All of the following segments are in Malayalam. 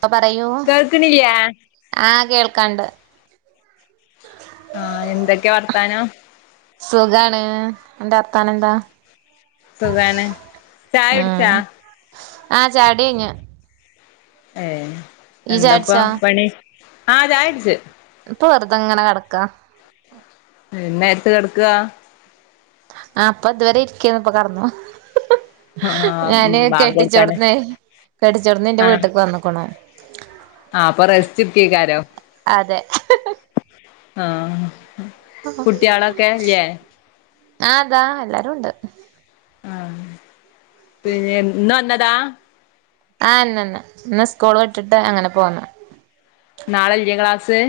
പ്പൊ പറയൂ കേൾക്കണില്ലേ ആ കേൾക്കാണ്ട്. ആഹ് എന്തൊക്കെ വർത്താനം? സുഖാണ്. അന്റെ വർത്താന എന്താ? സുഖാണ് ചായ കുട്ച്ചാ ആ ചായുടി കയ്ഞ്ഞ് ഏ എന്താപ്പ പണി ആ ചായട്ച് ഇപ്പൊ വെർതെങ്ങനെ കെടക്കാ എന്നായെട്ത്ത് കെട്ക്കാ ആ പ്പൊ ത് വരെ ഇരിക്കേന്നു ഇപ്പൊ കടന്നു ആഹ് ഞാന് ബാങ്ക് കൊടുക്കാന് കെട്ടിച്ചോട്ത്ത്ന്നെ കെട്ടിച്ചോട്ത്ത്ന്ന് ഇന്റെ ആഹ് വീട്ട്ക്ക് വന്ന്ക്ക്ണു ആഹ് അപ്പൊ റെസ്റ്റ് എടുക്കേക്കാരോ അതെ ആ കുട്ട്യാളൊക്കെ ല്യേ ആ ദാ എല്ലാരുണ്ട് ആ പിന്നെ ഇന്നു വന്നതാ? ആ ഇന്നന്നെ ഇന്ന് സ്കൂൾ വിട്ട്ട്ട് അങ്ങനെ പോന്നാ നാളെല്ലെ ക്ലാസ്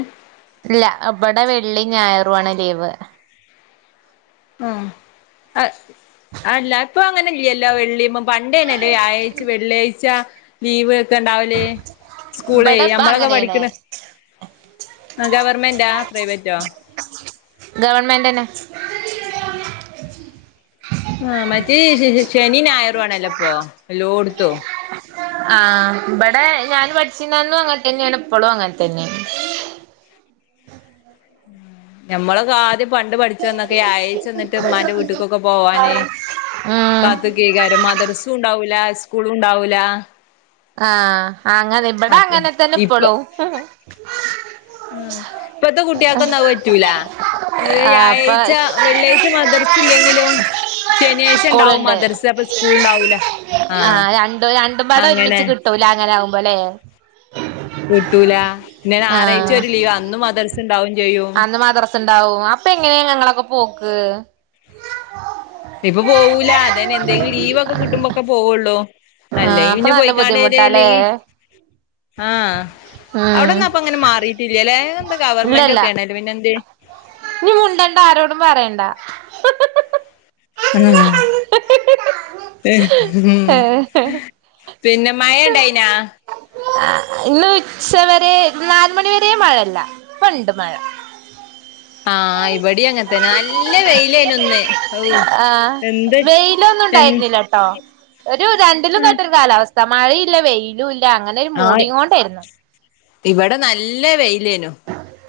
ഇല്ല ഇബടെ വെള്ളിം ഞായറു ആണ് ലീവ് ഉം അഹ് അല്ല ഇപ്പൊ അങ്ങനെല്ല്യല്ലോ വെള്ളിമ പണ്ടേന്യെലേ വ്യായായ്ച്ച് വെള്ള്യായ്ച ലീവ് ക്കെണ്ടാവല് സ്കൂളേ ഇബടെ ഇപ്പ ഞമ്മളൊക്കെ അങ്ങനേണ് പഠിക്ക്ണ അ ഗവർമെന്റാ പ്രൈവറ്റോ? ഗവൺമെന്റ് തന്നെ. ആ മറ്റേ ശ ശനി ഞായറുമാണല്ലെ ഇപ്പൊ എല്ലോടുത്തും. ആ ഇബെടെ ഞാൻ പഠിച്ചിന്നന്നും അങ്ങെനെ ത്തന്നെയാണ് ഇപ്പളും അങ്ങെനെ ത്തന്നെയാണ്. ഞമ്മളൊക്കെ ആദ്യം പണ്ട് പഠിച്ചന്നൊക്കെ അയച്ചന്നിട്ട് ഉമ്മാന്റെ വീട്ടിക്കൊക്കെ പോവാന് ഉം കാത്തു [unintelligible] മ ദ്രസുണ്ടാവില്ല സ് സ്കൂളുണ്ടാവൂല. ആ അങ്ങനെ ഇബടെ അങ്ങനെ ത്തന്നെ ഇപ്പളും. ആ ഇപ്പത്തെ കുട്ടികക്കൊന്നും അത് പറ്റൂല ഏഹ് ആഹ് അപ്പൊ വ്യാഴാഴ്ച്ച, വെള്ളിയാഴ്ച മദ്രസ് ഇല്ലെങ്കിലും ശനിയാഴ്ച ഉണ്ടാവും സ്കൂളുണ്ട് മദ്രസേ അപ്പ സ്കൂളുണ്ടാവൂല ആ ആഹ് രണ്ടും രണ്ടുംപാടെ അങ്ങനെ. [unintelligible] അങ്ങനെ ആകുമ്പലേ? കിട്ടൂല പിന്ന ഞാറാഴ്ച്ച ആഹ് ഒരു ലീവ അന്ന് മദ്രസ ഉണ്ടാവും ചെയ് അന്ന് മദ്രസ ണ്ടാവും അപ്പെങ്ങനെയാ ഞങ്ങളൊക്കെ പോക്ക് ഇപ്പൊ പോവൂല അതേന് എന്തെലും ലീവൊക്കെ കിട്ടുമ്പോക്കെ പോവുള്ളൂ ആഹ് അല്ലേയ് അപ്പൊ പിന്നെ നല്ല പോയികാണേല്ലേനി ബുദ്ധിമുട്ടാല്ലേ ആഹ് ഉം അവിടൊന്നും അപ്പൊ അങ്ങനെ മാറിട്ടില്ലലേ എന്ത‌ ഗവർമെന്റ് ഇല്ലല്ല ഒക്കെ ആണല്ലേ പിന്നെ എന്തേ ഇനി മുണ്ടണ്ട ആരോടും പറയണ്ട [unintelligible] മ് ഏഹ് പിന്നെ മഴ ഇണ്ടായിനാ ഇന്ന് ഉച്ചവരെ നാല് മണിവരെ മഴല്ല ഇപ്പണ്ട് മഴ ആഹ് ഇവിടെ അങ്ങെൻതന്നെ നല്ല വെയിലാനു ആ ഇന്ന്. വെയിലൊന്നും ഉണ്ടായിരുന്നില്ലട്ടോ ഒരു രണ്ടിലും കെട്ടൊരു [unintelligible] കാലാവസ്ഥ മഴയില്ല വെയിലുല് ല്ല അങ്ങനെ ഒരു മൂഡി കൊണ്ടെയിരുന്നു. ഇവിടെ നല്ല വെയ് ലേയ്നു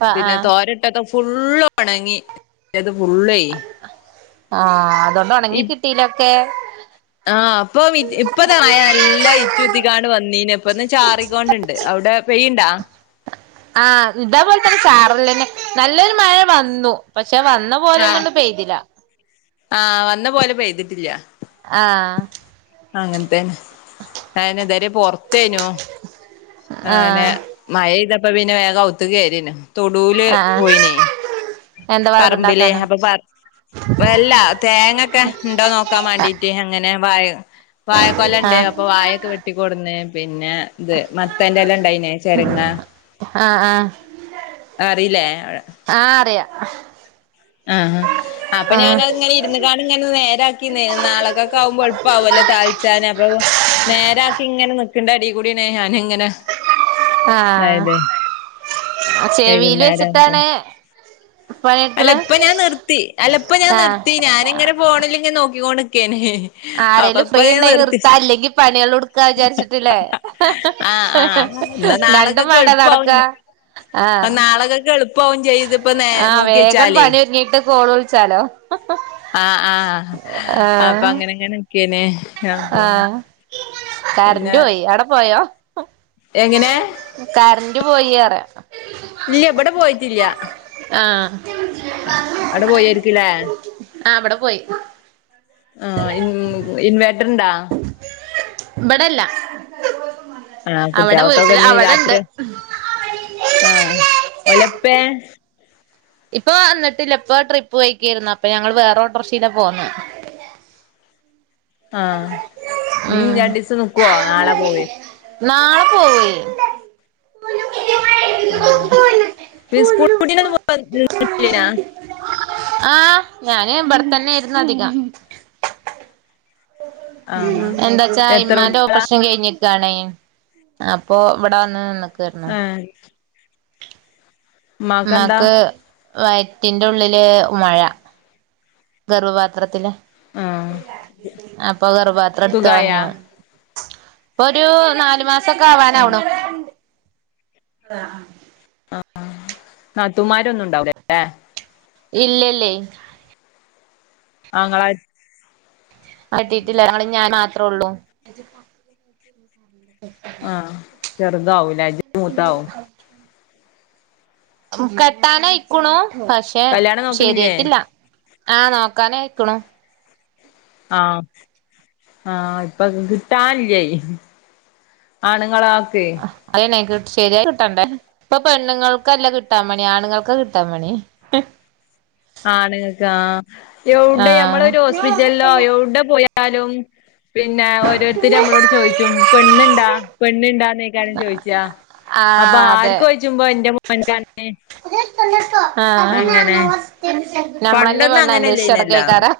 ആ ആ പിന്നെ തോരിട്ടതും ഫുള്ളോണങ്ങി [unintelligible] ഉള്ളെ ആഹ് അതൊണ്ട് ഒണങ്ങി കിട്ടയിലൊ കെ ആഹ് അപ്പം ഇപ്പത നല്ല ഇച്ചുത്തിക്കാണ്ട് വന്നീനെ ഇപ്പൊന്ന് ചാറിക്കോണ്ടിണ്ട് അവിടെ പെയുണ്ടാ ആഹ് ഇതേപോലെ തന്നെ സാറലന്നെ നല്ലൊരു മഴ വന്നു പക്ഷെ വന്ന പോലെന്ന ആഹ് കൊണ്ട് പെയ്തില്ല ആഹ് വന്ന പോലെ പെയ്തിട്ടില്ല ആ അങ്ങൻത്തന്നെ അയ്ന ഇതരീം പൊർത് ത്തേനോ ആ ആനെ മഴയ്തപ് അപ്പ പിന്നെ വേഗ അകത്തുകയറിയെനു തൊടൂല ആ ആ പോയിനേ എന്താ പറമ്പില് വറകുണ്ടാക്കാനോ അപ്പൊ വല്ല തേങ്ങൊക്കെ ഉണ്ടോ നോക്കാൻ ആ വേണ്ടീട്ട് അങ്ങനെ വാഴ് വാഴക്കൊല ഇണ്ട് ആ അപ്പോ വാഴക്കെ വെട്ടിക്കൊട്ന്ന് പിന്നെ ഇത് മത്തേന്റെലണ്ടേയ്നെ ചെരങ്ങ ആ ആ അറീല്ലേ ആഹ ആഹ് ഹ അപ്പം ഞാനത്ങ്ങനെ ഇരുന്ന്കാണ്ട് ഇങ്ങനെ നേരാക്കി നാളെക്കൊക്കെ ആകുമ്പോൾ എളുപ്പാവല്ലോ താൾച്ചാന് അപ്പം നേരാക്കി ഇങ്ങനെ നിക്ക്ണ്ടേടി കൂട്യേണ് ഞാന് ങ്ങ ആ ചെവീല് വൈകുന്നേരം ആവുമ്പോ വെച്ചിട്ടാണ് അല്ല പണിയെടുക്കണെ ഇപ്പ ഞാൻ നിർത്തി അല്ല ഇപ്പ ഞാൻ ആഹ് നിർത്തി ഞാനിങ്ങനെ ഫോണിലിങ്ങെ നോക്കിക്കോൻ ക്കേന് ആരെലും ഫ്രീ ഉണ്ടയി നിർത്താൻ അല്ലെങ്കി പണികളുടുക്കാ വിചാരിച്ചിട്ട്ല്ലേ ആഹ് ആഹ് എന്നാ രണ്ടും മാണ്ടെ നട്ക്കാ ആ നാളകൊക്കെ എളുപ്പാവും ചെയയും ഇതിപ്പ നോക്കിയേച്ചാലേ ഫോൺ വിളിച്ചാലോ ആഹ് ആഹ് ആ അപ്പൊ ആഹ് അങ്ങനെങ്ങനെ ക്ക്യേനെ ആഹ് പിന്നെ കാരൻ്റോയി അവിടെ പോയോ എങ്ങനെ ൻ്റ് പോയി യറ്യ ഇല്ല ഇവിടെ പോയിട്ടില്ല ആഹ് അടെ പോയാരിക്കില്ലേ ആ ഇവിട പോയി ആഹ് ഇൻവേ ട്ടർ ണ്ടാ ഇബ്ടല്ല ആഹ് കുട്ടികൾക്കൊക്കെ ഇഞ്ഞ് രാത്രി ആഹ് ഓലപ്പേ ഇപ്പ വന്നിട്ടില്ല ഇപ്പൊ ട്രിപ്പ് പോയിക്കായിരുന്നു അപ്പൊ ഞങ്ങള് വേറോ ഓട്ടോറിഷീലാ പോന്നേ ആഹ് നീ രണ്ടിസം നിക്കുവോ നാളെ പോവേ നാള പോവേ ആ ഉസ്കൂൾ പൂട്ടിനൊന്നും വന്നില്ല ന്യോ ആഹ് ഞാന് ഇവിടെത്തന്നെയിരുന്നു അധികം ആഹ് എന്താച്ചാ എത്ര ഇമ്മാന്റെ കുട്ടികളാ ഓപ്പറേഷൻ കഴിഞ്ഞിക്കാണേ അപ്പൊ ഇവിടവന്ന് ന്ന് ആഹ് ഇമ്മാ കെന്താ വയറ്റിറ്റുള്ളില് മൊഴ ഗർഭപാത്രത്തിലാ ആഹ് അപ്പോ ഗർഭപാത്രം സുഖായാ ഇട്ത്തളഞ്ഞു ഇപ്പോ ഒരു നാല്മാസ സൊക്കെ ആഹ് ആവാനാവ്ണു ന്താ നാത്തൂൻമാരൊന്നും ഇണ്ടാവൂലല്ലേ ഇല്ല ല്ലേ ആങ്ങളാര് കെട്ടീട്ടില്ല ഞങ്ങള് ഞാൻ മാത്ര് ത്രോള്ളൂ ആഹ് ചെറുതാവൂല്ലാരി ഇന്നിവിടെ കളിക്കുന്നുണ്ട് കെട്ടാനായിക്കുണു പക്ഷെ കല്യാണം നോക്കണില്ലേ ശരിയായിട്ടില്ല ആ നോക്കാനായിക്കണു ആഹ് ആഹ് ഇപ്പം കിട്ടാനില്ലേ ആണുങ്ങള- അഹ് അയന്നെ കി ശരിയായി കിട്ടണ്ടേ ഇപ്പൊ പെണ്ണുങ്ങൾക്കല്ല കിട്ടുക മണി ആണുങ്ങൾക്കാ കിട്ടാ മണി എ ആണുങ്ങക്ക് ആ എവിടെ ആഹ് ഞമ്മളൊരു ഹോസ്പിറ്റലിലോ എവിടെ പോയാലും പിന്നെ ഓരോരുത്തരും അമ്മളോട് ചോദിച്ചും പെണ്ണുണ്ടാ- പെണ്ണുണ്ടാണ് നീ ഈ കാര്യം ചോദിച്ചാ അപ്പോ ആഹ് അതെ ആർക്ക് ചോയ്ച്ചുമ്പോ ഇൻ്റെ മോൻക്കാ പർഞ്ഞ് ആഹ് നമ്മളന്നെ പണ്ടൊന്നും വേണം അന്വേഷിച്ച് നടകയ്യ്ക്കാരം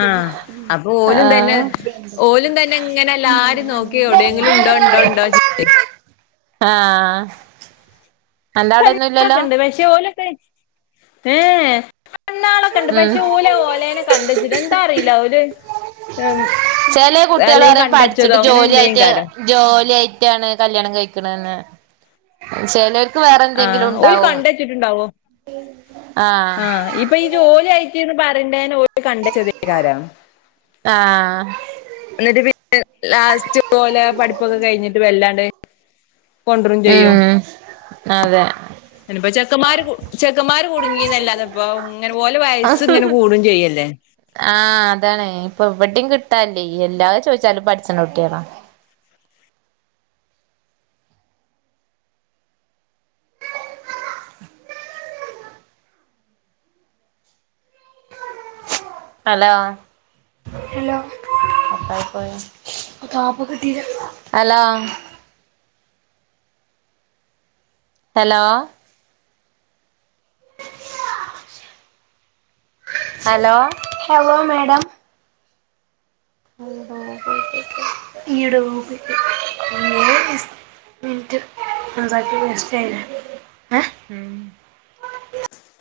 ആഹ അപ്പൊ ഓലും തന്നെ ഓലും തന്നെ ഇങ്ങനെ എല്ലാരും നോക്കിഎവിടെയെങ്കിലും ഉണ്ടോ ഉണ്ടോ ഉണ്ടോന്ന് ചോയി ആ പെണ്ണുങ്ങളൊക്കെ ഉണ്ട് പക്ഷേ ഓലൊക്കെ ഏ പന്നാളൊക്കെണ്ട് ഉം പക്ഷെ ഓലെ ഓലേനെ കണ്ടച്ചിട്ട എന്താ അറിയില്ല ഓല് ചെല കുട്ടികള് അല്ലെങ്കി പറയും കണ്ടച്ചതോ പഠിച്ചിട്ട് അങ്ങനെ ജോലിയായിട്ട് എന്തേയ്ക്കാരം ജോലിയായിട്ടാണ് കല്യാണം കഴിക്കണ്ന്ന് ചെലർ ആഹ് ഒല് കണ്ട്വെച്ചിട്ടുണ്ടാവും ആഹ് ഇപ്പൊ ഈ ജോലിയായിട്ട് [unintelligible] ഇത് കണ്ട് ആഹ് [unintelligible] എന്നിട്ട് പിന്നെ ലാസ്റ്റ് ഒലെ പഠിപ്പൊക്കെ കഴിഞ്ഞിട്ട് വല്ലാണ്ട് കൊണ്ടറും ചെയ്യും ഉം അതെ ഇനിപ്പ ചെക്കന്മാര് ചെക്കന്മാര് കുടുങ്ങിയതല്ലാ അപ്പോ ഇങ്ങനെ ഒലെ വയസ്സ് ആഹ് ഇങ്ങനെ കൂടെയും ചെയ്യല്ലേ എവിടെയും കിട്ടാനില്ലേ എല്ലാം ചോയിച്ചാലും പഠിച്ചണ കുട്ടിയോളാ ഹലോ കട്ടായിപ്പോയാ ഹലോ ഹലോ ഹലോ [unintelligible]